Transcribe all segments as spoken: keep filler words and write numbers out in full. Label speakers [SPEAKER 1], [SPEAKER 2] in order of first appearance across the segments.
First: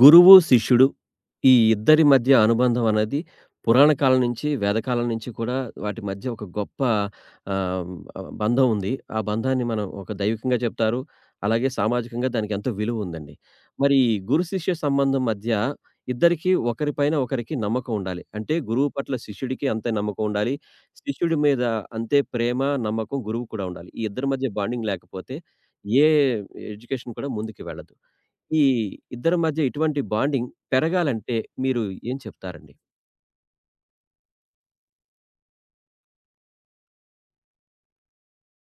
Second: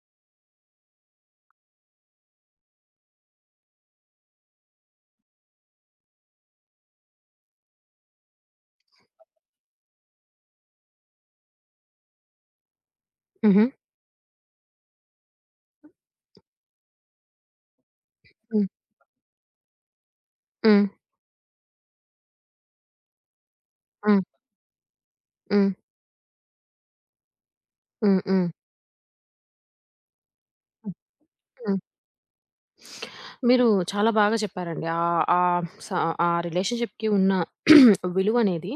[SPEAKER 1] గురువు, శిష్యుడు ఈ ఇద్దరి మధ్య అనుబంధం అనేది పురాణ కాలం నుంచి, వేదకాలం నుంచి కూడా వాటి మధ్య ఒక గొప్ప ఆహ్, బంధం ఉంది. ఆ బంధాన్ని మనం ఒక దైవికంగా చెప్తారు. అలాగే సామాజికంగా దానికి ఎంతో విలువ ఉందండి.
[SPEAKER 2] హుహు.
[SPEAKER 1] మరి ఈ గురు, శిష్య సంబంధం మధ్య ఇద్దరికీ ఒకరి పైన ఒకరికి నమ్మకం ఉండాలి. అంటే
[SPEAKER 2] హ్మ్.
[SPEAKER 1] గురువు పట్ల శిష్యుడికి అంతే నమ్మకం ఉండాలి.
[SPEAKER 2] హ్మ్.
[SPEAKER 1] శిష్యుడి మీద అంతే ప్రేమ, నమ్మకం గురువుకి కూడా ఉండాలి. ఈ
[SPEAKER 2] హ్మ్.
[SPEAKER 1] ఇద్దరి మధ్య బాండింగ్ లేకపోతే
[SPEAKER 2] హ్మ్.
[SPEAKER 1] ఏ ఎడ్యుకేషన్ కూడా ముందుకు వెళ్ళదు.
[SPEAKER 2] హ్మ్. హ్మ్.
[SPEAKER 1] ఈ ఇద్దరి మధ్య ఇటువంటి బాండింగ్ పెరగాలంటే
[SPEAKER 2] హ్మ్.
[SPEAKER 1] మీరు ఏం చెప్తారండి?
[SPEAKER 2] మీరు చాలా బాగా చెప్పారండి. ఆహ్, ఆహ్, స ఆ రిలేషన్‌షిప్‌కి ఉన్న విలువనేది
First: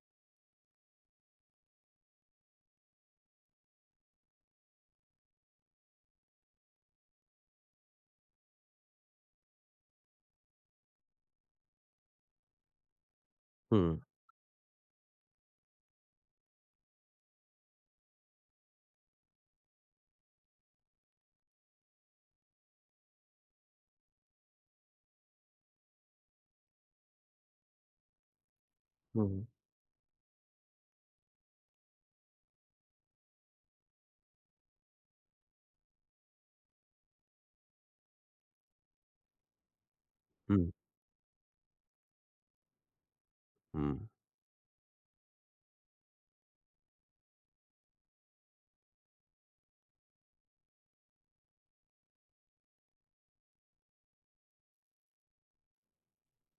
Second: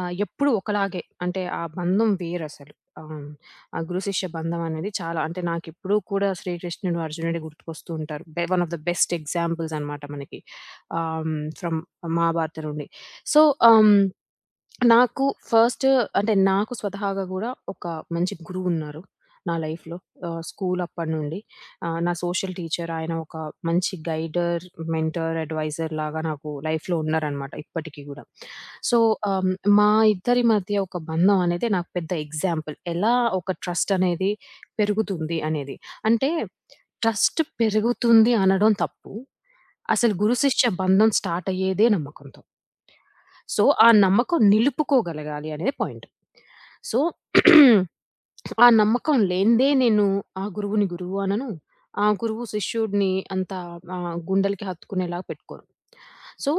[SPEAKER 2] ఆహ్, ఎప్పుడు ఒకలాగే అంటే ఆ బంధం వేరసలు. ఆహ్, ఆ గురు శిష్య బంధం అనేది చాలా అంటే నాకిప్పుడు కూడా శ్రీకృష్ణుడు, అర్జునుడే గుర్తుకొస్తూ ఉంటారు. బె one of the best examples అనమాట మనకి. ఆహ్, ఫ్రమ్ మహాభారతం నుండి. సో, ఆహ్
[SPEAKER 1] హ్మ్.
[SPEAKER 2] నాకు ఫస్ట్ అంటే నాకు స్వతహాగా గూడా ఒక మంచి గురువున్నారు నా లైఫ్‌లో. ఆహ్, స్కూల్ అప్పటినుండి ఆహ్, నా సోషల్ టీచర్ ఆయన ఒక మంచి గైడర్, మెంటర్, అడ్వైజర్ లాగా నాకు లైఫ్‌లో ఉన్నారనమాట ఇప్పటికి గూడా. సో,
[SPEAKER 1] హ్మ్.
[SPEAKER 2] ఆహ్, మా ఇద్దరి మధ్య ఒక బంధం అనేది నాకు పెద్ద ఎగ్జాంపుల్. ఎలా ఒక ట్రస్ట్ అనేది పెరుగుతుంది అనేది. అంటే ట్రస్ట్ పెరుగుతుంది అనడం తప్పు. అసలు గురు శిష్య
[SPEAKER 1] హ్మ్.
[SPEAKER 2] బంధం స్టార్ట్ అయ్యేదే నమ్మకంతో. సో, ఆ
[SPEAKER 1] హ్మ్.
[SPEAKER 2] నమ్మకం నిలుపుకోగలగాలి అనేది పాయింట్. సో, ఆ నమ్మకం లేనిదే నేను ఆ గురువుని గురువు అనను. ఆ గురువు శిష్యుడిని అంత ఆహ్, గుండెలకి హత్తుకునేలాగా పెట్టుకోను. సో,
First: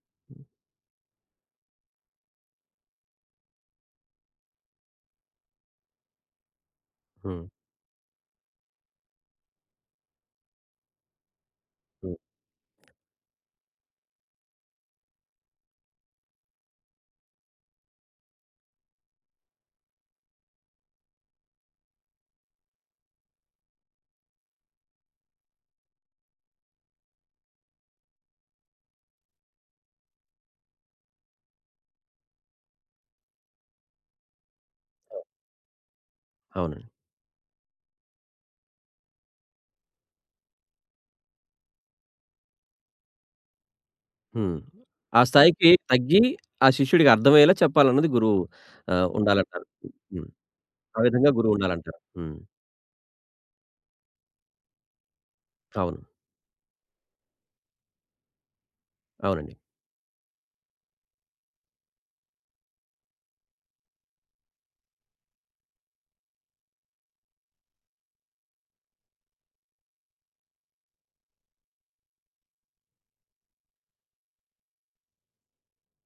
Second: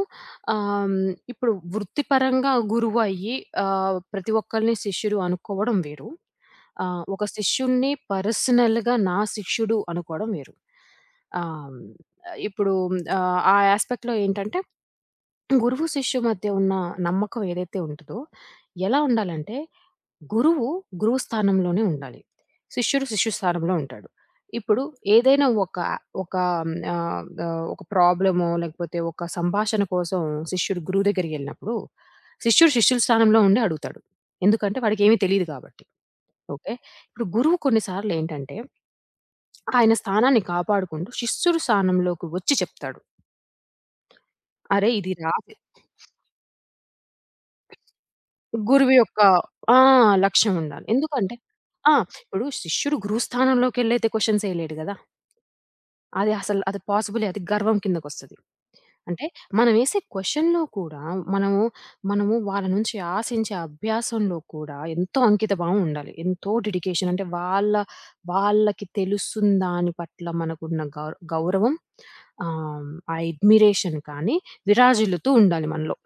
[SPEAKER 2] ఆహ్, హ్మ్, ఇప్పుడు వృత్తిపరంగా గురువయ్యి ఆహ్, ప్రతి ఒక్కళ్ళని శిష్యుడు అనుకోవడం వేరు. ఆహ్, ఒక
[SPEAKER 1] హ్మ్.
[SPEAKER 2] శిష్యుడిని పర్సనల్‌గా నా శిష్యుడు అనుకోవడం వేరు. ఆహ్,
[SPEAKER 1] హ్మ్.
[SPEAKER 2] ఇప్పుడు ఆహ్, ఆ యాస్పెక్ట్‌లో ఏంటంటే గురువు శిష్యు మధ్య ఉన్న నమ్మకం ఏదైతే ఉంటదో, ఎలా ఉండాలంటే, గురువు గురువు స్థానంలోనే ఉండాలి. శిష్యుడు శిష్యు స్థానంలో ఉంటాడు. ఇప్పుడు ఏదైనా ఒక ఒక ఆహ్, ఆహ్, ఒక ప్రాబ్లమో లేకపోతే ఒక సంభాషణ కోసం శిష్యుడు గురువు దగ్గరికెళ్ళినప్పుడు, శిష్యుడు శిష్యుల స్థానంలో ఉండి అడుగుతాడు. ఎందుకంటే వాడికేమి తెలీదు కాబట్టి. ఓకే.
[SPEAKER 1] అవునండి.
[SPEAKER 2] ఇప్పుడు గురువు కొన్ని సార్లు ఏంటంటే, ఆయన స్థానాన్ని కాపాడుకుంటూ శిష్యుడు స్థానంలోకి వచ్చి చెప్తాడు.
[SPEAKER 1] హ్మ్.
[SPEAKER 2] "అరేయ్! ఇది
[SPEAKER 1] ఆ
[SPEAKER 2] రా".
[SPEAKER 1] స్థాయికి తగ్గి ఆ శిష్యుడికి అర్థమయ్యేలా చెప్పాలన్నది గురువు
[SPEAKER 2] గురువు
[SPEAKER 1] ఆహ్,
[SPEAKER 2] యొక్క
[SPEAKER 1] ఉండాలంటారు.
[SPEAKER 2] ఆ!
[SPEAKER 1] హ్మ్.
[SPEAKER 2] లక్ష్యం ఉండాలి.
[SPEAKER 1] ఆ విధంగా
[SPEAKER 2] ఎందుకంటే
[SPEAKER 1] గురువు
[SPEAKER 2] ఆ!
[SPEAKER 1] ఉండాలంటారు. హ్మ్.
[SPEAKER 2] ఇప్పుడు శిష్యుడు గురుస్థానంలోకెళ్ళైతే క్వెషన్స్ ఎయలేడు గదా!
[SPEAKER 1] అవును.
[SPEAKER 2] అది అసలు అది పాసిబులే, అది గర్వం కిందకొస్తది. అంటే
[SPEAKER 1] అవునండి.
[SPEAKER 2] మనమేసే క్వెషన్‌లో కూడా మనము, మనము వాళ్ళ నుంచి ఆశించే అభ్యాసంలో కూడా ఎంతో అంకిత భావం ఉండాలి. ఎంతో డెడికేషన్ అంటే వాళ్ళ వాళ్ళకి తెలుస్తున్న దాని పట్ల మనకున్న గౌర గౌరవం, ఆహ్, ఆ అడ్మిరేషన్ కానీ విరాజిల్లుతూ ఉండాలి మనలో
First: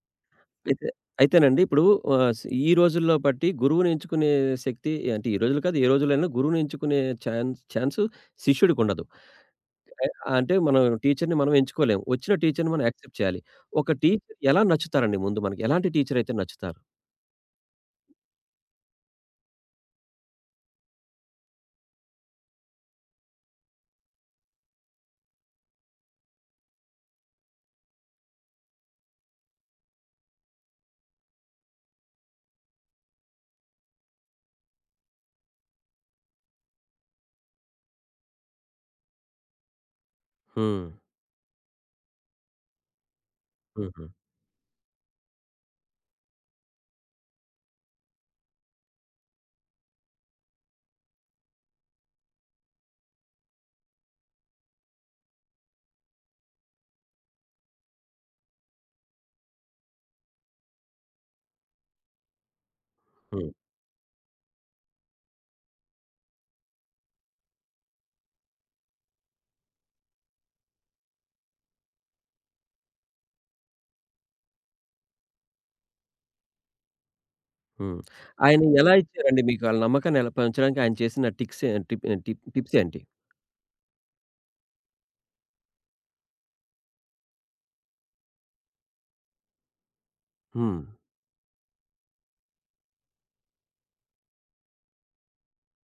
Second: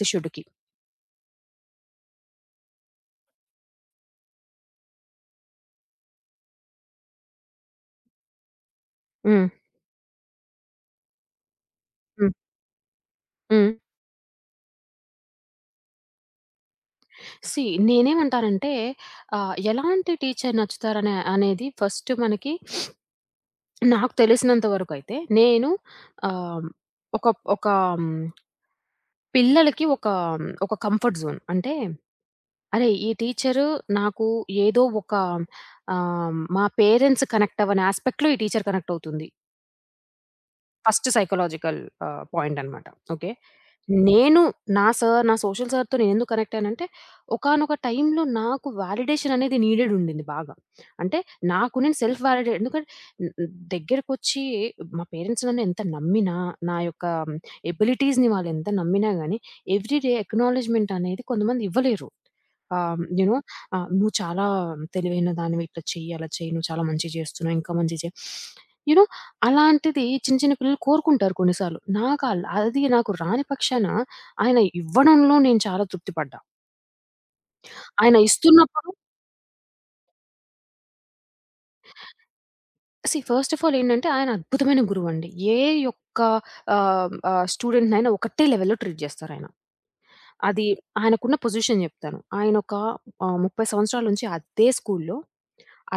[SPEAKER 2] శిష్యుడికి.
[SPEAKER 1] అయితే అయితేనండి ఇప్పుడు ఆహ్, స్ ఈ రోజుల్లో బట్టి గురువుని ఎంచుకునే శక్తి అంటే ఈ రోజులు కాదు, ఏ రోజులైనా గురువుని ఎంచుకునే ఛాన్స్ ఛాన్సు శిష్యుడికుండదు.
[SPEAKER 2] హ్మ్.
[SPEAKER 1] అంటే అంటే మనం టీచర్‌ని మనం ఎంచుకోలేము. వచ్చిన
[SPEAKER 2] హ్మ్.
[SPEAKER 1] టీచర్‌ని మనం యాక్సెప్ట్ చేయాలి.
[SPEAKER 2] హ్మ్.
[SPEAKER 1] ఒక టీచర్ ఎలా నచ్చుతారండి ముందు మనకి? ఎలాంటి టీచర్ అయితే నచ్చుతారు?
[SPEAKER 2] సీ, నేనేమంటానంటే ఆహ్, ఎలాంటి టీచర్ నచ్చుతారనే అనేది ఫస్ట్ మనకి, నాకు తెలిసినంత వరకైతే నేను ఆహ్, ఒక ఒక హ్మ్, పిల్లలకి ఒక ఒక కంఫర్ట్ జోన్. అంటే అరే! ఈ టీచరు నాకు ఏదో ఒక ఆహ్, మా పేరెంట్స్ కనెక్ట్ అవ్వని యాస్పెక్ట్‌లో ఈ టీచర్ కనెక్ట్ అవుతుంది.
[SPEAKER 1] హ్మ్.
[SPEAKER 2] ఫస్ట్ సైకలాజికల్ ఆహ్, పాయింట్ అనమాట. ఓకే.
[SPEAKER 1] హుహు.
[SPEAKER 2] నేను నా సార్ నా సోషల్ సార్‌తో నేనెందుకు కనెక్ట్ అయ్యానంటే, ఒకానొక టైమ్‌లో నాకు వాలిడేషన్ అనేది నీడెడ్ ఉండింది బాగా. అంటే నాకు నేను సెల్ఫ్ వాలిడే ఎందుకంటే న్ దగ్గరకొచ్చి మా పేరెంట్స్ నన్ను ఎంత నమ్మినా, నా యొక్క ఎబిలిటీస్‌ని వాళ్ళెంత నమ్మినా గాని, ఎవ్రీ డే అక్నాలెడ్జ్‌మెంట్ అనేది కొంతమంది ఇవ్వలేరు. ఆహ్, యూ నో
[SPEAKER 1] హ్మ్.
[SPEAKER 2] ఆహ్, "నువ్వు చాలా తెలివైన దానివి. ఇట్లా చెయ్యి, అలా చెయ్యి. నువ్వు చాలా మంచిగా చేస్తున్నావు. ఇంకా మంచిగా చెయి." యూ నో అలాంటిది చిన్న, చిన్న పిల్లలు కోరుకుంటారు కొన్ని సార్లు. నాకాల్ అది నాకు రాని పక్షాన ఆయన ఇవ్వడంలో నేను చాలా తృప్తి పడ్డా.
[SPEAKER 1] హ్మ్.
[SPEAKER 2] ఆయన
[SPEAKER 1] ఆయన
[SPEAKER 2] ఇస్తున్నప్పుడు
[SPEAKER 1] ఎలా ఇచ్చారండి మీకు? ఆళ్ళ నమ్మకాన్ని ఎలా పెంచడానికి ఆయన చేసిన tricks a tip tip tips ఏంటి?
[SPEAKER 2] సీ, ఫస్ట్ ఆఫ్ ఆల్ ఏంటంటే ఆయన అద్భుతమైన గురువండి. ఏ యొక్క ఆహ్, ఆహ్, స్టూడెంట్‌నైనా ఒకటే లెవెల్‌లో ట్రీట్ చేస్తారాయన. అది
[SPEAKER 1] హ్మ్.
[SPEAKER 2] ఆయనకున్న పొజిషన్ చెప్తాను. ఆయనొక ఆహ్, ముప్ఫై సంవత్సరాల నుంచి అదే స్కూల్‌లో,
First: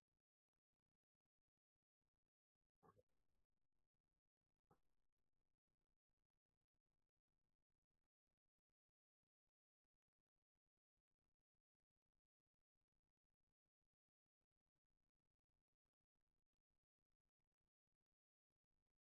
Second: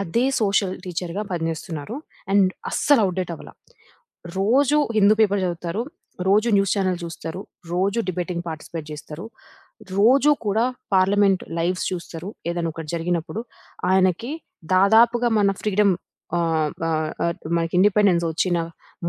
[SPEAKER 2] అదే సోషల్ టీచర్‌గా పనిచేస్తున్నారు. అండ్ అస్సలు ఔట్‌డేట్ అవ్వలా. రోజు హిందూ పేపర్ చదువుతారు. రోజు న్యూస్ ఛానెల్ చూస్తారు. రోజు డిబేటింగ్ పార్టిసిపేట్ చేస్తారు. రోజు కూడా పార్లమెంట్ లైవ్స్ చూస్తారు. ఏదైనా ఒకటి జరిగినప్పుడు. ఆయనకి దాదాపుగా మన ఫ్రీడమ్ ఆహ్, ఆహ్, ఆహ్, మనకి ఇండిపెండెన్స్ వచ్చిన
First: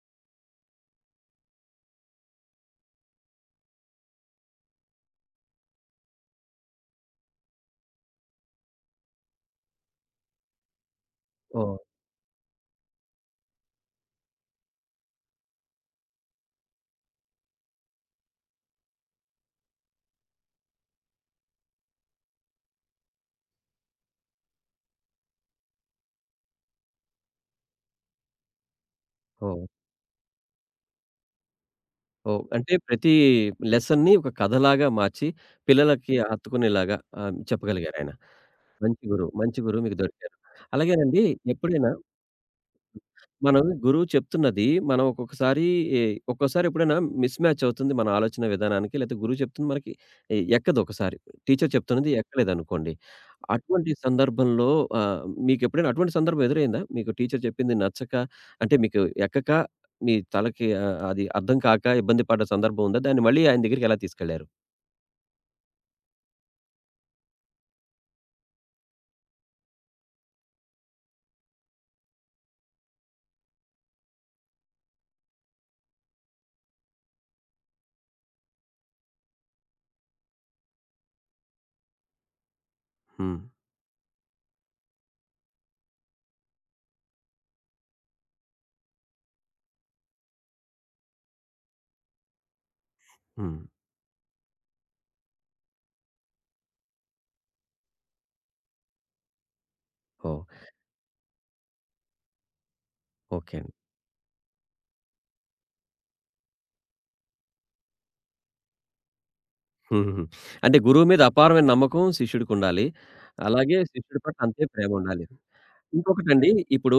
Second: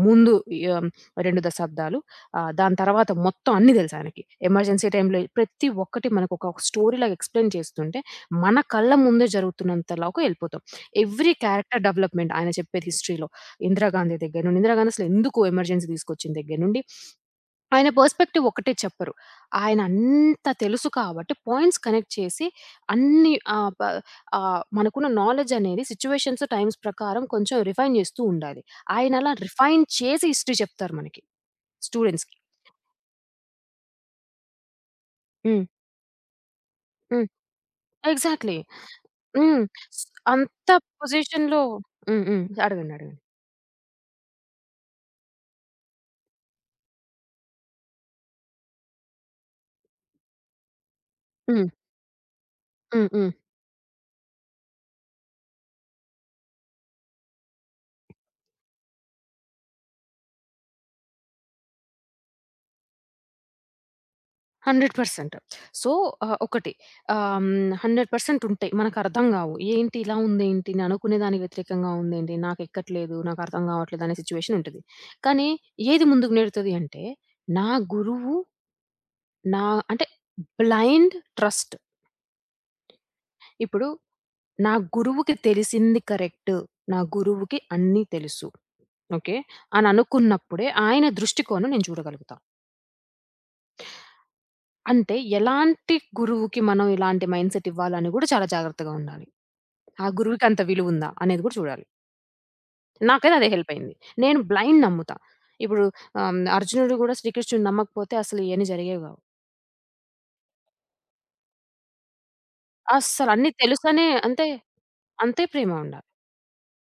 [SPEAKER 2] ముందు ఆహ్, రెండు దశాబ్దాలు, ఆహ్, దాని తర్వాత మొత్తం అన్నీ తెలుసు ఆయనకి. ఎమర్జెన్సీ టైమ్‌లో ప్రతి ఒక్కటి మనకు ఒక స్టోరీ‌లాగా ఎక్స్‌ప్లెయిన్ చేస్తుంటే, మన కళ్ళ ముందే జరుగుతున్నంతలోకి ఎళ్ళిపోతాం. Every
[SPEAKER 1] oh!
[SPEAKER 2] క్యారెక్టర్ డెవలప్‌మెంట్ ఆయన చెప్పేది హిస్టరీలో. ఇందిరాగాంధీ దగ్గర నుండి, ఇందిరాగాంధీ అసలు ఎందుకు ఎమర్జెన్సీ తీసుకొచ్చిన దగ్గర నుండి, ఆయన పర్స్‌పెక్టివ్ ఒకటే చెప్పరు. ఆయన అంత తెలుసు కాబట్టి పాయింట్స్ కనెక్ట్ చేసి అన్ని ఆహ్, ప ఆహ్, మనకున్న నాలెడ్జ్ అనేది సిట్యుయేషన్స్, టైమ్స్ ప్రకారం కొంచెం రిఫైన్ చేస్తూ ఉండాలి. ఆయన అలా
[SPEAKER 1] ఓహ్!
[SPEAKER 2] రిఫైన్ చేసి హిస్టరీ చెప్తారు మనకి, స్టూడెంట్స్‌కి.
[SPEAKER 1] ఓహ్! అంటే ప్రతి లెసన్‌ని ఒక కథలాగా మార్చి
[SPEAKER 2] హ్మ్.
[SPEAKER 1] పిల్లలకి హత్తుకునేలాగా
[SPEAKER 2] హ్మ్.
[SPEAKER 1] ఆహ్, చెప్పగలిగారాయన.
[SPEAKER 2] ఎగ్జాక్ట్‌లీ.
[SPEAKER 1] మంచి గురువు. మంచి
[SPEAKER 2] హ్మ్.
[SPEAKER 1] గురువు మీకు
[SPEAKER 2] స్
[SPEAKER 1] దొరికారు.
[SPEAKER 2] అంత
[SPEAKER 1] అలాగేనండి
[SPEAKER 2] పొజిషన్‌లో.
[SPEAKER 1] ఎప్పుడైనా
[SPEAKER 2] హ్మ్. హ్మ్. అడగండి. అడగండి.
[SPEAKER 1] మనం గురువు చెప్తున్నది మనం ఒక్కొక్కసారి ఏ ఒక్కోసారి ఎప్పుడైనా మిస్ మ్యాచ్ అవుతుంది మన ఆలోచన విధానానికి. లేతే గురువు చెప్తుంది మనకి ఎ ఎక్కదు ఒకసారి.
[SPEAKER 2] హ్మ్.
[SPEAKER 1] టీచర్ చెప్తున్నది ఎక్కలేదనుకోండి.
[SPEAKER 2] హ్మ్. హ్మ్.
[SPEAKER 1] అటువంటి సందర్భంలో ఆహ్, మీకెప్పుడైనా అటువంటి సందర్భం ఎదురైందా? మీకు టీచర్ చెప్పింది నచ్చక అంటే మీకు ఎక్కక మీ తలకి ఆహ్, అది అర్థం కాక ఇబ్బంది పడ్డ సందర్భం ఉందా? దాన్ని మళ్ళీ ఆయన దగ్గరికి ఎలా తీసుకెళ్లారు?
[SPEAKER 2] నూరు శాతం. సో, ఆహ్, ఒకటి ఆహ్, హ్మ్, నూరు శాతం ఉంటాయి. మనకర్థం గావు. ఏంటి ఇలా ఉందేంటి? నేననుకునే దానికి వ్యతిరేకంగా ఉందేంటి? నాకెక్కట్లేదు, నాకర్థం గావట్లేదు అనే సిచ్యువేషన్ ఉంటది. కానీ ఏది ముందుకు నెడుతది అంటే, నా గురువు నా అంటే బ్లైండ్ ట్రస్ట్.
[SPEAKER 1] హ్మ్.
[SPEAKER 2] ఇప్పుడు నా గురువుకి తెలిసింది కరెక్ట్. నా గురువుకి అన్నీ తెలుసు. ఓకే. అని అనుకున్నప్పుడే ఆయన దృష్టికోణం నేను చూడగలుగుతా.
[SPEAKER 1] హ్మ్.
[SPEAKER 2] అంటే ఎలాంటి గురువుకి మనం ఇలాంటి మైండ్‌సెట్ ఇవ్వాలని గూడా చాలా జాగ్రత్తగా ఉండాలి. ఆ
[SPEAKER 1] ఓహ్!
[SPEAKER 2] గురువుకంత విలువుందా అనేది కూడా చూడాలి. నాకైతే అదే
[SPEAKER 1] ఓకే అండి.
[SPEAKER 2] హెల్పయింది. నేను బ్లైండ్ నమ్ముతా. ఇప్పుడు ఆహ్, అర్జునుడు కూడా శ్రీకృష్ణుడిని నమ్మకపోతే అసలు ఇయన్నీ జరిగేవి గావు.
[SPEAKER 1] హుహుహు. అంటే గురువు మీద అపారమైన నమ్మకం శిష్యుడికుండాలి.
[SPEAKER 2] అస్సలు అన్నీ
[SPEAKER 1] అలాగే
[SPEAKER 2] తెలుసనే
[SPEAKER 1] శిష్యుడి పట్ల
[SPEAKER 2] అంటే
[SPEAKER 1] అంతే ప్రేమ ఉండాలి.
[SPEAKER 2] అంతే ప్రేమ ఉండాలి.
[SPEAKER 1] ఇంకొకటండి. ఇప్పుడు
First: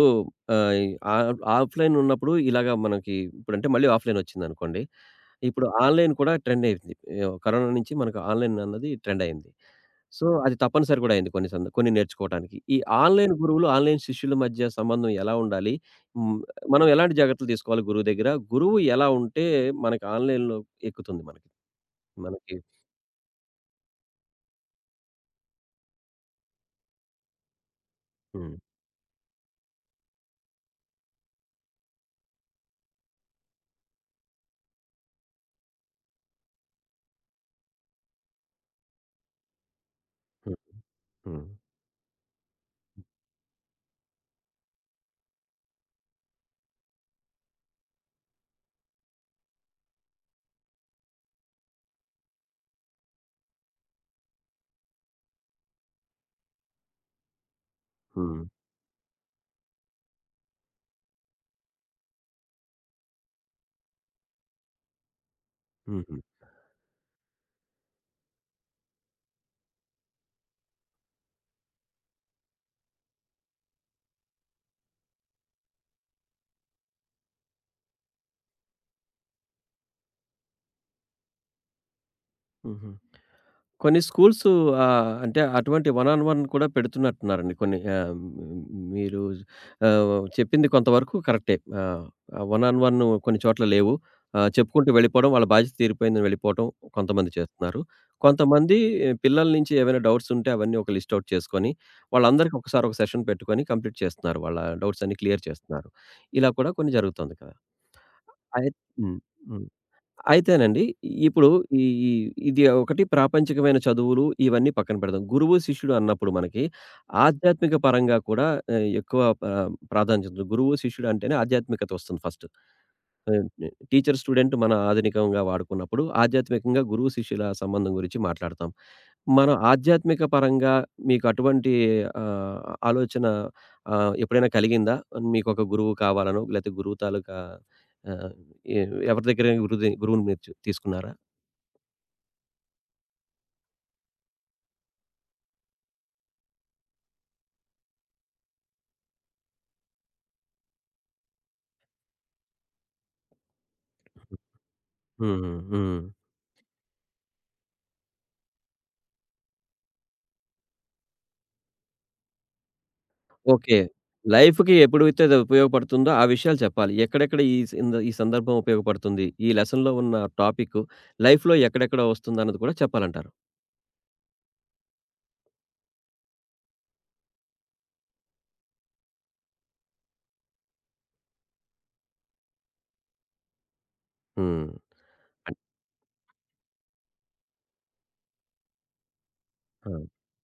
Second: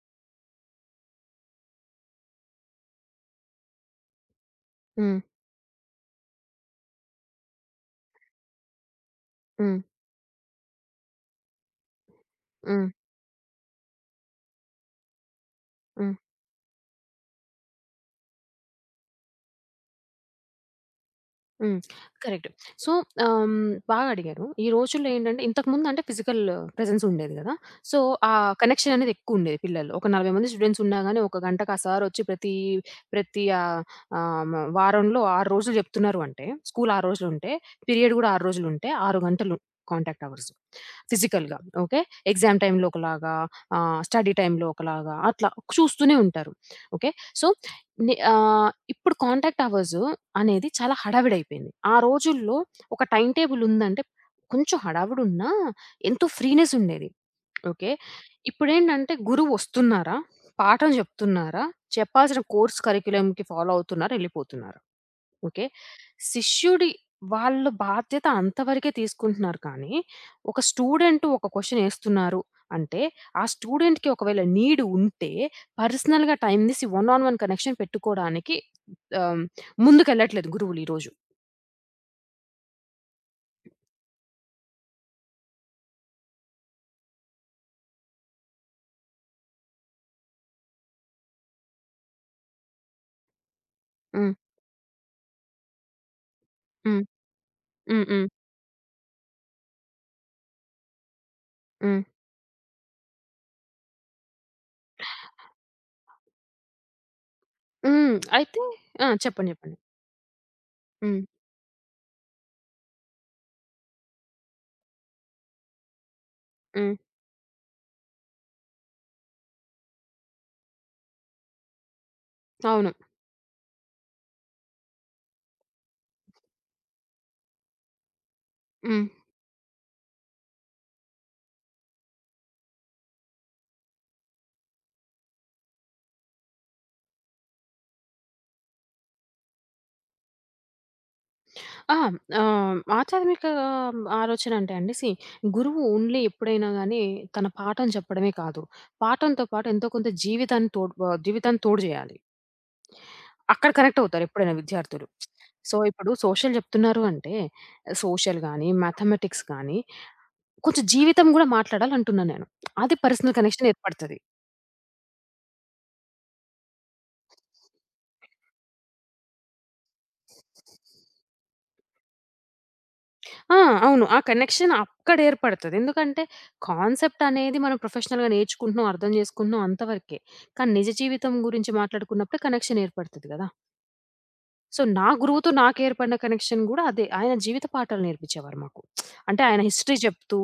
[SPEAKER 1] ఆహ్, ఆఫ్ ఆఫ్‌లైన్ ఉన్నప్పుడు ఇలాగా మనకి ఇప్పుడంటే మళ్ళీ ఆఫ్‌లైన్ వచ్చిందనుకోండి.
[SPEAKER 2] హ్మ్.
[SPEAKER 1] ఇప్పుడు ఆన్‌లైన్ కూడా ట్రెండ్ అయింది. ఆహ్, కరోనా నుంచి మనకు ఆన్‌లైన్ అన్నది ట్రెండ్ అయింది.
[SPEAKER 2] హ్మ్.
[SPEAKER 1] సో, అది తప్పనిసరి కూడా అయింది కొన్ని సంద కొన్ని నేర్చుకోవటానికి. ఈ
[SPEAKER 2] హ్మ్.
[SPEAKER 1] ఆన్‌లైన్ గురువులు, ఆన్‌లైన్ శిష్యుల మధ్య సంబంధం ఎలా ఉండాలి?
[SPEAKER 2] హ్మ్.
[SPEAKER 1] హ్మ్. మనం ఎలాంటి జాగ్రత్తలు తీసుకోవాలి గురువు దగ్గర? గురువు ఎలా ఉంటే మనకి ఆన్‌లైన్‌లో ఎక్కుతుంది మనకి?
[SPEAKER 2] హ్మ్. కరెక్ట్.
[SPEAKER 1] మనకి
[SPEAKER 2] సో, ఆహ్, హ్మ్, బాగా అడిగారు. ఈ రోజుల్లో ఏంటంటే ఇంతకుముందు అంటే ఫిజికల్ ప్రెజెన్స్ ఉండేది గదా! సో, ఆ
[SPEAKER 1] హ్మ్.
[SPEAKER 2] కనెక్షన్ అనేది ఎక్కువుండేది పిల్లల్లో. ఒక నలభై మంది స్టూడెంట్స్ ఉన్నా గాని ఒక గంటకి ఆ సార్ ఒచ్చి ప్రతి, ప్రతి ఆహ్, ఆహ్, మ వారంలో ఆరు రోజులు జెప్తున్నారు అంటే, స్కూల్ ఆరు రోజులుంటే, పీరియడ్ గూడా ఆరు రోజులుంటే ఆరు గంటలు కాంటాక్ట్ అవర్స్
[SPEAKER 1] హ్మ్. హ్మ్.
[SPEAKER 2] ఫిజికల్‌గా. ఓకే. ఎగ్జామ్ టైమ్‌లో ఒకలాగా, ఆహ్, స్టడీ టైమ్‌లో ఒకలాగా అట్లా చూస్తూనే ఉంటారు. ఓకే. సో ని ఆహ్, ఇప్పుడు కాంటాక్ట్ అవర్స్ అనేది చాలా హడావిడైపోయింది. ఆ రోజుల్లో ఒక టైమ్ టేబుల్ ఉందంటే కొంచెం హడావిడున్నా ఎంతో ఫ్రీనెస్ ఉండేది. ఓకే.
[SPEAKER 1] హ్మ్.
[SPEAKER 2] ఇప్పుడేంటంటే గురువొస్తున్నారా, పాఠం చెప్తున్నారా, చెప్పాల్సిన కోర్స్ కరిక్యులమ్‌కి ఫాలో అవుతున్నారా, ఎళ్ళిపోతున్నారు. ఓకే.
[SPEAKER 1] హుహు.
[SPEAKER 2] శిష్యుడి వాళ్ళ బాధ్యత అంతవరకే తీసుకుంటున్నారు కానీ, ఒక స్టూడెంట్ ఒక క్వెషన్ ఏస్తున్నారు అంటే, ఆ స్టూడెంట్‌కి ఒకవేళ నీడ్ ఉంటే, పర్సనల్‌గా టైమ్ తీసి వన్ ఆన్ వన్ కనెక్షన్ పెట్టుకోడానికి ఆహ్, ముందుకెళ్ళట్లేదు గురువులు ఈ రోజు.
[SPEAKER 1] హుహు. కొన్ని స్కూల్సు ఆహ్, అంటే అటువంటి వన్ ఆన్ వన్ కూడా పెడుతున్నట్టున్నారండి. కొన్ని ఆహ్, హ్మ్, మీరు ఆహ్, చెప్పింది కొంతవరకు కరెక్టే. ఆహ్, వన్ ఆన్ వన్ కొన్ని చోట్ల లేవు.
[SPEAKER 2] హ్మ్.
[SPEAKER 1] ఆహ్, చెప్పుకుంటూ వెళ్ళిపోవడం, వాళ్ళ బాధ్యత తీరిపోయిందని వెళ్ళిపోవటం
[SPEAKER 2] హ్మ్.
[SPEAKER 1] కొంతమంది చేస్తున్నారు.
[SPEAKER 2] హ్మ్. హ్మ్.
[SPEAKER 1] కొంతమంది ఆ, పిల్లల నుంచి ఏవైనా డౌట్స్ ఉంటే అవన్నీ ఒక లిస్ట్ ఔట్ చేసుకొని,
[SPEAKER 2] హ్మ్.
[SPEAKER 1] వాళ్ళందరికీ ఒకసారి ఒక సెషన్ పెట్టుకొని కంప్లీట్ చేస్తున్నారు. వాళ్ళ డౌట్స్ అన్నీ క్లియర్ చేస్తున్నారు. ఇలా కూడా కొన్ని జరుగుతుంది కదా!
[SPEAKER 2] హ్మ్. అయితే
[SPEAKER 1] అయి
[SPEAKER 2] ఆ!
[SPEAKER 1] హ్మ్.
[SPEAKER 2] చెప్పండి.
[SPEAKER 1] హ్మ్.
[SPEAKER 2] చెప్పండి.
[SPEAKER 1] అయితేనండి
[SPEAKER 2] హ్మ్.
[SPEAKER 1] ఇప్పుడు ఈ ఈ ఇది ఒకటి ప్రాపంచికమైన చదువులు ఇవన్నీ పక్కన పెడదాం. గురువు, శిష్యుడు అన్నప్పుడు మనకి
[SPEAKER 2] హ్మ్.
[SPEAKER 1] ఆధ్యాత్మిక పరంగా కూడా ఆహ్, ఎక్కువ ప ప్రాధాన్యత. ఉంటుంది. గురువు, శిష్యుడు అంటేనే ఆధ్యాత్మికత వస్తుంది ఫస్ట్.
[SPEAKER 2] అవును.
[SPEAKER 1] ఆహ్, నే టీచర్ స్టూడెంట్ మన ఆధునికంగా వాడుకున్నప్పుడు, ఆధ్యాత్మికంగా గురువు శిష్యుల సంబంధం గురించి మాట్లాడతాం.
[SPEAKER 2] హ్మ్.
[SPEAKER 1] మనం ఆధ్యాత్మిక పరంగా మీకు అటువంటి ఆహ్, ఆలోచన ఆహ్, ఎప్పుడైనా కలిగిందా? మీకొక గురువు కావాలనో, లేతే గురువు తాలూకా ఆహ్, ఎ ఎవరి దగ్గరైనా గురుది గురువుని మీరు చు తీసుకున్నారా?
[SPEAKER 2] ఆ! ఆహ్, ఆధ్యాత్మిక ఆలోచన అంటే అండి, సీ, గురువు ఓన్లీ ఎప్పుడైనా గానీ తన పాఠం చెప్పడమే కాదు. పాఠంతో పాటు ఎంతో కొంత జీవితాన్ని తోడ్ ఆహ్, జీవితాన్ని తోడు జేయాలి. అక్కడ కనెక్ట్ అవుతారు ఎప్పుడైనా విద్యార్థులు.
[SPEAKER 1] హ్మ్.
[SPEAKER 2] సో,
[SPEAKER 1] హ్మ్.
[SPEAKER 2] ఇప్పుడు సోషల్ జెప్తున్నారు అంటే సోషల్ గానీ, మ్యాథమెటిక్స్ గానీ కొంచెం జీవితం గూడా మాట్లాడాలంటున్నా నేను. అది పర్సనల్ కనెక్షన్
[SPEAKER 1] ఓకే.
[SPEAKER 2] ఏర్పడతది.
[SPEAKER 1] లైఫ్‌కి ఎప్పుడైతే అది ఉపయోగపడుతుందో ఆ విషయాలు చెప్పాలి. ఎక్కడెక్కడ ఈ సింద ఈ సందర్భం ఉపయోగపడుతుంది? ఈ లెసన్‌లో ఉన్న టాపిక్ లైఫ్‌లో ఎక్కడెక్కడ వస్తుందన్నది కూడా చెప్పాలంటారు.
[SPEAKER 2] ఆ! అవును. ఆ కనెక్షన్ అక్కడ ఏర్పడతది. ఎందుకంటే, కాన్సెప్ట్ అనేది మనం ప్రొఫెషనల్‌గా నేర్చుకుంటున్నాం, అర్థం చేసుకుంటున్నాం అంతవరకే. కానీ నిజ జీవితం గురించి మాట్లాడుకున్నప్పుడు కనెక్షన్ ఏర్పడతది గదా!
[SPEAKER 1] హ్మ్.
[SPEAKER 2] సో, నా గురువుతో
[SPEAKER 1] అన్
[SPEAKER 2] నాకేర్పడిన కనెక్షన్ గూడా అదే. ఆయన జీవిత పాఠాలు నేర్పించేవారు మాకు. అంటే ఆయన
[SPEAKER 1] ఆ!
[SPEAKER 2] హిస్టరీ చెప్తూ,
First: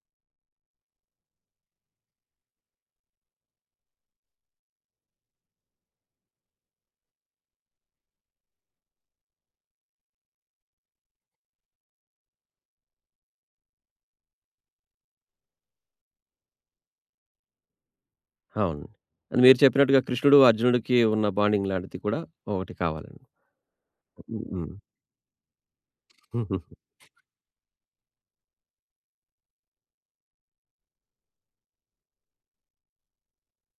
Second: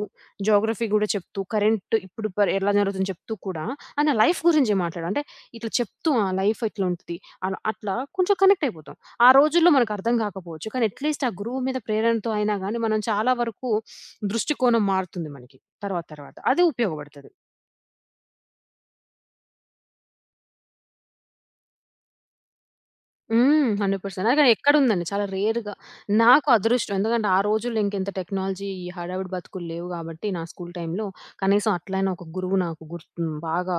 [SPEAKER 2] జియోగ్రఫీ గూడా చెప్తూ, కరెంట్ ఇప్పుడు ప ఎలా జరుగుతుందో చెప్తూ కూడా ఆయన లైఫ్ గురించి మాట్లాడు. అంటే ఇట్లా చెప్తూ ఆ లైఫ్ ఇట్లా ఉంటది. అలా అట్లా కొంచెం కనెక్ట్ అయిపోతాం. ఆ రోజుల్లో మనకు అర్థం కాకపోవచ్చు. కానీ అట్‌లీస్ట్ ఆ గురువు మీద ప్రేరణతో అయినా గాని మనం చాలా వరకు దృష్టికోణం మారుతుంది మనకి తర్వాత తర్వాత. అది ఉపయోగపడతది.
[SPEAKER 1] అవును. అది మీరు చెప్పినట్టుగా కృష్ణుడు, అర్జునుడికి ఉన్న బాండింగ్ లాంటిది కూడా ఒకటి కావాలండి.
[SPEAKER 2] హ్మ్. నూరు శాతం అలాగని
[SPEAKER 1] హ్మ్.
[SPEAKER 2] ఎక్కడుందండి. చాలా రేర్‌గా. నాకు అదృష్టం. ఎందుకంటే, ఆ రోజుల్లో ఇంకెంత టెక్నాలజీ, ఈ హడావిడి బతుకులు లేవు గాబట్టి, నా స్కూల్ టైమ్‌లో కనీసం అట్లైనా ఒక గురువు నాకు గుర్తు హ్మ్, బాగా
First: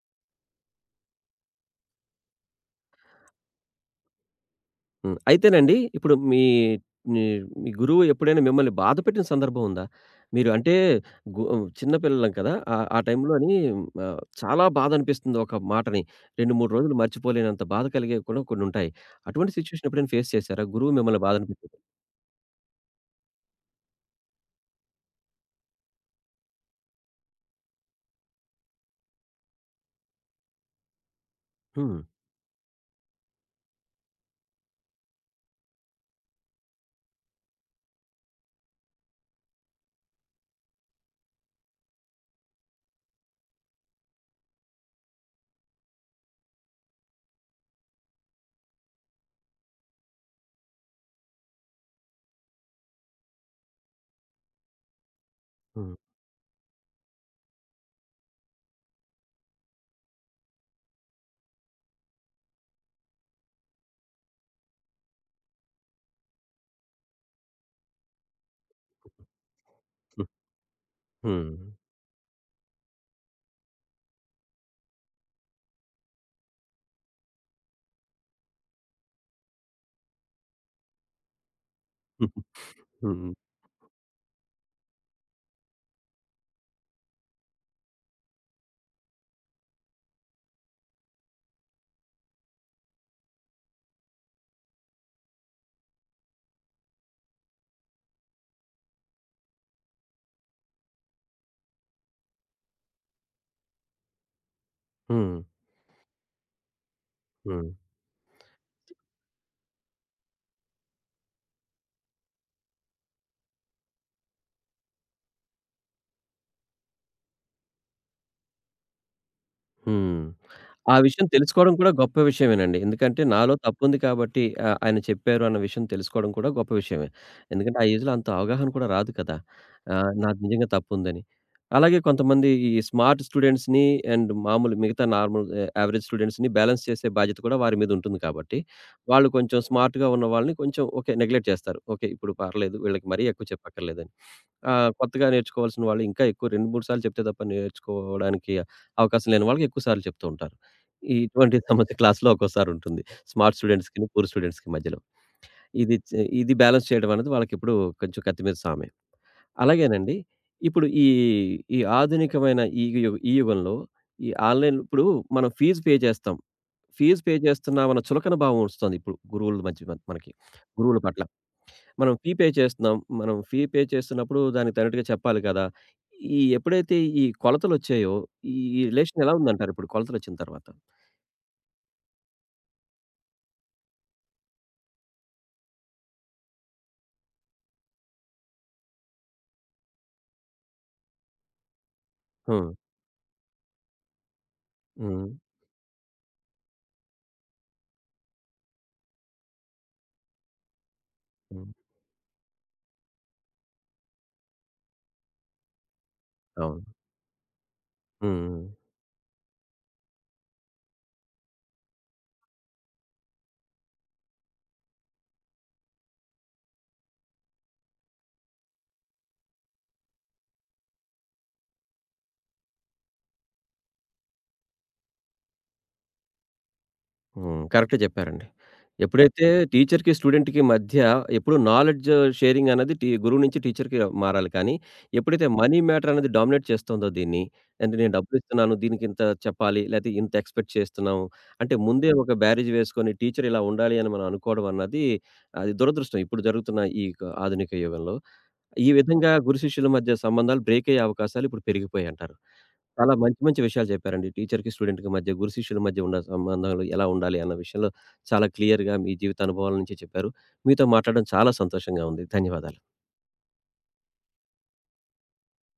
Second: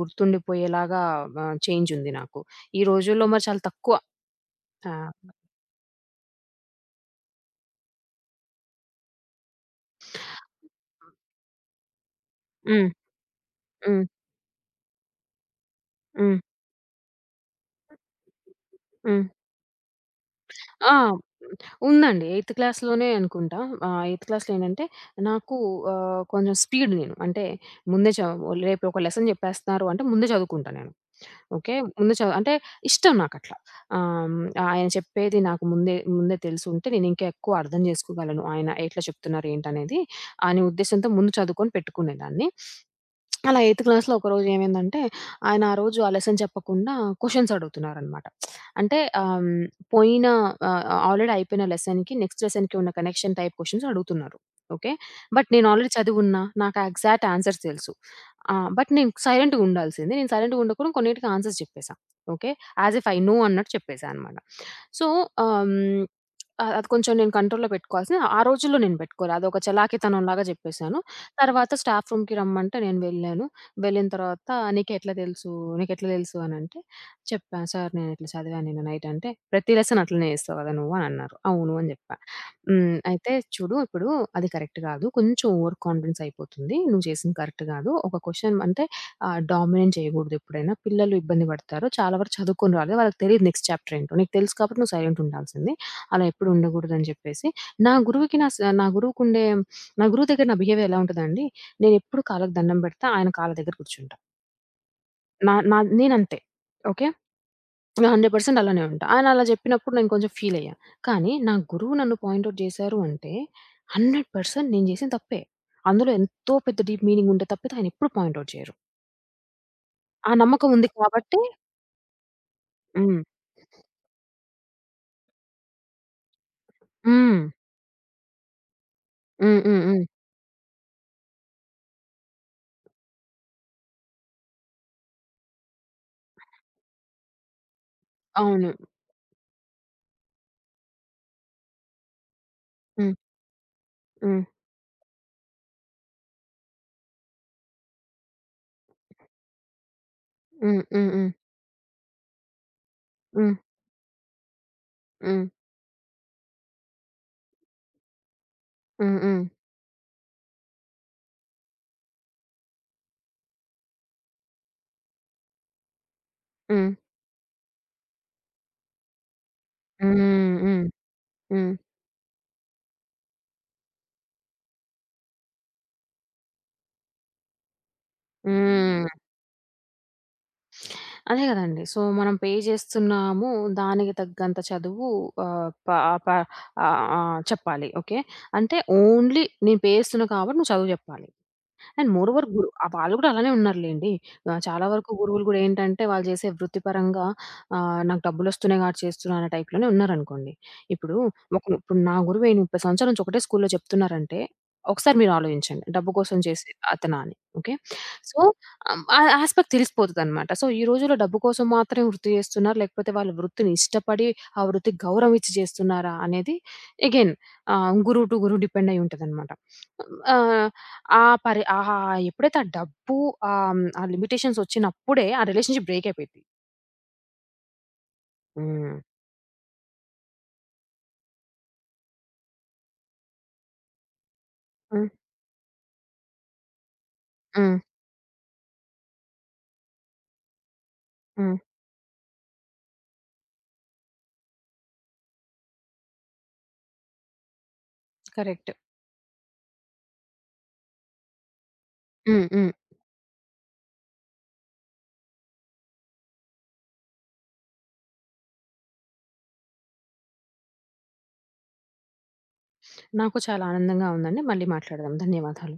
[SPEAKER 2] గుర్తుండిపోయేలాగా ఆహ్, చేంజ్ ఉంది నాకు. ఈ రోజుల్లో మరి చాలా తక్కువ. ఆ!
[SPEAKER 1] హ్మ్. అయితేనండి ఇప్పుడు మీ మీ మీ గురువు ఎప్పుడైనా మిమ్మల్ని బాధ పెట్టిన సందర్భం ఉందా? మీరు అంటే గు చిన్న పిల్లలం కదా! ఆ
[SPEAKER 2] హ్మ్.
[SPEAKER 1] ఆ టైంలోని
[SPEAKER 2] హ్మ్.
[SPEAKER 1] ఆహ్, చాలా బాధ అనిపిస్తుంది ఒక మాటని.
[SPEAKER 2] హ్మ్.
[SPEAKER 1] రెండు, మూడు రోజులు మర్చిపోలేనంత బాధ కలిగేవి కూడా కొన్నుంటాయి.
[SPEAKER 2] హ్మ్.
[SPEAKER 1] అటువంటి సిట్యుయేషన్ ఎప్పుడైనా ఫేస్ చేసారా?
[SPEAKER 2] ఆ!
[SPEAKER 1] గురువు మిమ్మల్ని బాధ అనిపించడం?
[SPEAKER 2] ఉందండి. 8థ్ క్లాస్‌లోనే అనుకుంటా. ఆహ్, 8థ్ క్లాస్‌లో ఏంటంటే, నాకు ఆహ్, కొంచెం స్పీడ్ నేను. అంటే, ముందే చ రేపు ఒక లెసన్ చెప్పేస్తున్నారు అంటే, ముందే చదువుకుంటా నేను. ఓకే.
[SPEAKER 1] హ్మ్.
[SPEAKER 2] ముందు చ అంటే ఇష్టం నాకట్లా. ఆహ్, హ్మ్. ఆయన చెప్పేది నాకు ముందే ముందే తెలుసుంటే నేనింకా ఎక్కువ అర్థం జేసుకోగలను. ఆయన ఎట్లా చెప్తున్నారు ఏంటనేది అనే ఉద్దేశ్యంతో ముందు చదువుకొని పెట్టుకునేదాన్ని. అలా ఎయిత్ క్లాస్‌లో ఒకరోజు ఏమైందంటే, ఆయన ఆ రోజు ఆ లెసన్ చెప్పకుండా క్వెషన్స్ అడుగుతున్నారనమాట. అంటే ఆహ్, హ్మ్, పోయిన ఆహ్, ఆల్రెడీ అయిపోయిన లెసన్‌కి నెక్స్ట్ లెసన్‌కి ఉన్న కనెక్షన్ టైప్ క్వెషన్స్ అడుగుతున్నారు. ఓకే. బట్ నేను ఆల్రెడీ
[SPEAKER 1] హ్మ్.
[SPEAKER 2] చదివున్నా. నాకు ఆ ఎగ్జాక్ట్ ఆన్సర్స్ తెలుసు. ఆహ్, బట్ నేను సైలెంట్‌గా ఉండాల్సింది. నేను సైలెంట్‌గా ఉండకుండా కొన్నిటికి ఆన్సర్స్ చెప్పేసా. Okay. As if I know అన్నట్టు చెప్పేసా అనమాట. సో, ఆహ్, హ్మ్, అది కొంచెం నేను కంట్రోల్‌లో పెట్టుకోవాల్సింది. ఆ రోజుల్లో నేను పెట్టుకోలే. అదొక
[SPEAKER 1] హ్మ్.
[SPEAKER 2] చలాకీతనంలాగా చెప్పేసాను.
[SPEAKER 1] హ్మ్.
[SPEAKER 2] తర్వాత స్టాఫ్ రూమ్‌కి రమ్మంటే నేను వెళ్ళాను. వెళ్ళిన తర్వాత "నీకెట్లా తెలుసు? నీకెట్లా తెలుసు" అనంటే చెప్పా. "సార్ నేనిట్లా చదివాను నిన్న నైట్" అంటే, "ప్రతి లెసన్ అట్లనే చేస్తావు కదా నువ్వు" అనన్నారు. "అవును" అని చెప్పా. హ్మ్.
[SPEAKER 1] హ్మ్.
[SPEAKER 2] అయితే "చూడు ఇప్పుడు అది కరెక్ట్ కాదు. కొంచెం ఓవర్ కాన్ఫిడెన్స్ అయిపోతుంది. నువ్వు చేసింది కరెక్ట్ కాదు. ఒక క్వెషన్ అంటే ఆహ్, డామినేట్ చేయకూడదు ఎప్పుడైనా. పిల్లలు ఇబ్బంది పడతారు. చాలా వరకు చదువుకొని రాలేదు. వాళ్ళకి తెలీదు నెక్స్ట్ చాప్టర్ ఏంటో. నీకు తెలుసు కాబట్టి నువ్వు సైలెంట్ ఉండాల్సింది. అలా ఎప్పుడు ఉండకూడదు" అని చెప్పేసి, నా గురువుకి నా స నా గురువుకుండే నా గురువు దగ్గర నా బిహేవియర్ ఎలా ఉంటదండి, నేనెప్పుడు కాళ్ళకి దండం పెడతా, ఆయన కాళ్ళ దగ్గర కూర్చుంటా.
[SPEAKER 1] హ్మ్.
[SPEAKER 2] నా నా నేనంతే. ఓకే.
[SPEAKER 1] హ్మ్.
[SPEAKER 2] నా నూరు శాతం అలానే ఉంటా. ఆయన అలా చెప్పినప్పుడు నేను కొంచెం ఫీల్ అయ్యా. కానీ నా గురువు నన్ను పాయింట్ ఔట్ చేశారు అంటే నూరు శాతం నేను చేసిన తప్పే. అందులో ఎంతో పెద్ద డీప్ మీనింగ్ ఉండే తప్పితే ఆయన ఎప్పుడు పాయింట్ ఔట్ చేయరు.
[SPEAKER 1] హ్మ్.
[SPEAKER 2] ఆ నమ్మకం ఉంది
[SPEAKER 1] ఆ విషయం
[SPEAKER 2] కాబట్టి.
[SPEAKER 1] తెలుసుకోవడం కూడా గొప్ప విషయమేనండి. ఎందుకంటే
[SPEAKER 2] హ్మ్.
[SPEAKER 1] నాలో తప్పుంది కాబట్టి ఆహ్, ఆయన చెప్పారు అన్న విషయం తెలుసుకోవడం కూడా గొప్ప విషయమే.
[SPEAKER 2] హ్మ్.
[SPEAKER 1] ఎందుకంటే ఆ ఏజ్‌లో అంత అవగాహన కూడా రాదు కదా!
[SPEAKER 2] హ్మ్. హ్మ్. హ్మ్.
[SPEAKER 1] ఆహ్, నాది నిజంగా తప్పుందని. అలాగే కొంతమంది ఈ స్మార్ట్ స్టూడెంట్స్‌ని అండ్ మామూలు మిగతా నార్మల్ ఆహ్, యావరేజ్ స్టూడెంట్స్‌ని బ్యాలెన్స్ చేసే బాధ్యత కూడా వారి మీద ఉంటుంది కాబట్టి,
[SPEAKER 2] అవును.
[SPEAKER 1] వాళ్ళు కొంచెం స్మార్ట్‌గా ఉన్న వాళ్ళని కొంచెం ఓకే. నెగ్లెక్ట్ చేస్తారు. ఓకే. ఇప్పుడు పర్లేదు వీళ్ళకి
[SPEAKER 2] హ్మ్.
[SPEAKER 1] మరీ ఎక్కువ చెప్పక్కర్లేదని.
[SPEAKER 2] హ్మ్.
[SPEAKER 1] ఆహ్, కొత్తగా నేర్చుకోవాల్సిన వాళ్ళు ఇంకా ఎక్కువ రెండు, మూడు సార్లు చెప్తే తప్ప నేర్చుకోవడానికి అవకాశం లేని వాళ్ళకి ఎక్కువ సార్లు చెప్తూ ఉంటారు.
[SPEAKER 2] హ్మ్. హ్మ్.
[SPEAKER 1] ఇటువంటి సమస్య క్లాస్‌లో ఒక్కోసారుంటుంది.
[SPEAKER 2] హ్మ్.
[SPEAKER 1] స్మార్ట్ స్టూడెంట్స్‌కిను, పూర్ స్టూడెంట్స్‌కి మధ్యలో.
[SPEAKER 2] హ్మ్.
[SPEAKER 1] ఇది చే ఇది బ్యాలెన్స్ చేయడం అనేది వాళ్ళకెప్పుడు కొంచెం కత్తి మీద సామే.
[SPEAKER 2] హ్మ్. హ్మ్. హ్మ్.
[SPEAKER 1] అలాగేనండి ఇప్పుడు ఈ, ఈ ఆధునికమైన ఈ యు ఈ యుగంలో ఈ ఆన్‌లైన్ ఇప్పుడు మనం ఫీజ్ పే చేస్తాం.
[SPEAKER 2] హ్మ్.
[SPEAKER 1] ఫీజ్ పే చేస్తున్నామన్న చులకన భావం వస్తుంది ఇప్పుడు గురువుల మధ్య మ మనకి.
[SPEAKER 2] హ్మ్. హ్మ్.
[SPEAKER 1] గురువుల పట్ల.
[SPEAKER 2] హ్మ్.
[SPEAKER 1] మనం ఫీ పే చేస్తున్నాం. మనం ఫీ పే చేస్తున్నప్పుడు దానికి తగినట్టుగా చెప్పాలి కదా! ఈ ఎప్పుడైతే ఈ కొలతలొచ్చాయో ఈ
[SPEAKER 2] హ్మ్.
[SPEAKER 1] రిలేషన్ ఎలా ఉందంటారు ఇప్పుడు కొలతలొచ్చిన తర్వాత?
[SPEAKER 2] అదే గదండీ. సో, మనం పే జేస్తున్నాము. దానికి తగ్గంత చదువు ఆహ్, ప ఆ, ప ఆహ్, ఆహ్, చెప్పాలి. ఓకే. అంటే ఓన్లీ నేను పే జేస్తున్నా కాబట్టి నువ్వు చదువు జెప్పాలి. అండ్ మోరోవర్ గురు
[SPEAKER 1] హ్మ్.
[SPEAKER 2] ఆహ్, వాళ్ళు గూడా అలానే ఉన్నారులెండి. ఆహ్, చాలా వరకు
[SPEAKER 1] హ్మ్.
[SPEAKER 2] గురువులు గూడా ఏంటంటే, వాళ్ళు చేసే వృత్తిపరంగా ఆహ్, నాకు డబ్బులొస్తున్నాయి కాబట్టి చేస్తున్నాను అనే టైప్‌లోనే ఉన్నారనుకోండి. ఇప్పుడు ఒక
[SPEAKER 1] హ్మ్.
[SPEAKER 2] ఇప్పుడు నా గురువే ముప్ఫై సంవత్సరాల నుంచి ఒకటే స్కూల్‌లో చెప్తున్నారంటే, ఒకసారి మీరు ఆలోచించండి. డబ్బు కోసం చేసే
[SPEAKER 1] అవును.
[SPEAKER 2] అతనా అని. ఓకే. సో,
[SPEAKER 1] హ్మ్.
[SPEAKER 2] ఆహ్, ఆ యాస్పెక్ట్ తెలిసిపోతదనమాట. సో, ఈ రోజుల్లో డబ్బు కోసం మాత్రమే వృత్తి చేస్తున్నారు. లేకపోతే వాళ్ళు వృత్తిని ఇష్టపడి, ఆ వృత్తికి గౌరవం ఇచ్చి చేస్తున్నారా అనేది అగైన్ ఆహ్, గురువు టు గురువు డిపెండ్ అయ్యి ఉంటదనమాట. ఆహ్, ఆ పరి ఆహా! ఎప్పుడైతే ఆ డబ్బు ఆహ్, హ్మ్, ఆ లిమిటేషన్స్ ఒచ్చినప్పుడే ఆ రిలేషన్‌షిప్ బ్రేక్ అయిపోయిద్ది.
[SPEAKER 1] హ్మ్. హ్మ్. కరెక్టే చెప్పారండి.
[SPEAKER 2] హ్మ్.
[SPEAKER 1] ఎప్పుడైతే టీచర్‌కి, స్టూడెంట్‌కి మధ్య ఎప్పుడు నాలెడ్జ్ షేరింగ్ అనేది టీ గురువు నుంచి టీచర్‌కి మారాలి కానీ,
[SPEAKER 2] హ్మ్.
[SPEAKER 1] ఎప్పుడైతే మనీ మ్యాటర్ అనేది డామినేట్ చేస్తుందో దీన్ని,
[SPEAKER 2] హ్మ్.
[SPEAKER 1] అంటే నేను డబ్బులిస్తున్నాను, దీనికింత చెప్పాలి, లేతే ఇంత ఎక్స్‌పెక్ట్ చేస్తున్నాము,
[SPEAKER 2] హ్మ్.
[SPEAKER 1] అంటే ముందే ఒక బేరేజ్ వేసుకొని టీచర్ ఇలా ఉండాలి అని మనం అనుకోవడం అన్నది, అది దురదృష్టం. ఇప్పుడు జరుగుతున్న ఈ క ఆధునిక యుగంలో.
[SPEAKER 2] కరెక్ట్.
[SPEAKER 1] ఈ విధంగా గురు శిష్యుల మధ్య సంబంధాలు బ్రేక్ అయ్యే అవకాశాలు ఇప్పుడు పెరిగిపోయాయంటారు.
[SPEAKER 2] హ్మ్. హ్మ్.
[SPEAKER 1] చాలా మంచి మంచి విషయాలు చెప్పారండి. టీచర్‌కి, స్టూడెంట్‌కి మధ్య, గురు శిష్యుల మధ్య ఉన్న సంబంధాలు ఎలా ఉండాలి అన్న విషయంలో చాలా క్లియర్‌గా మీ జీవిత అనుభవాల నుంచి చెప్పారు. మీతో మాట్లాడడం చాలా సంతోషంగా ఉంది. ధన్యవాదాలు.
[SPEAKER 2] నాకు చాలా ఆనందంగా ఉందండి. మళ్ళీ మాట్లాడదాం. ధన్యవాదాలు.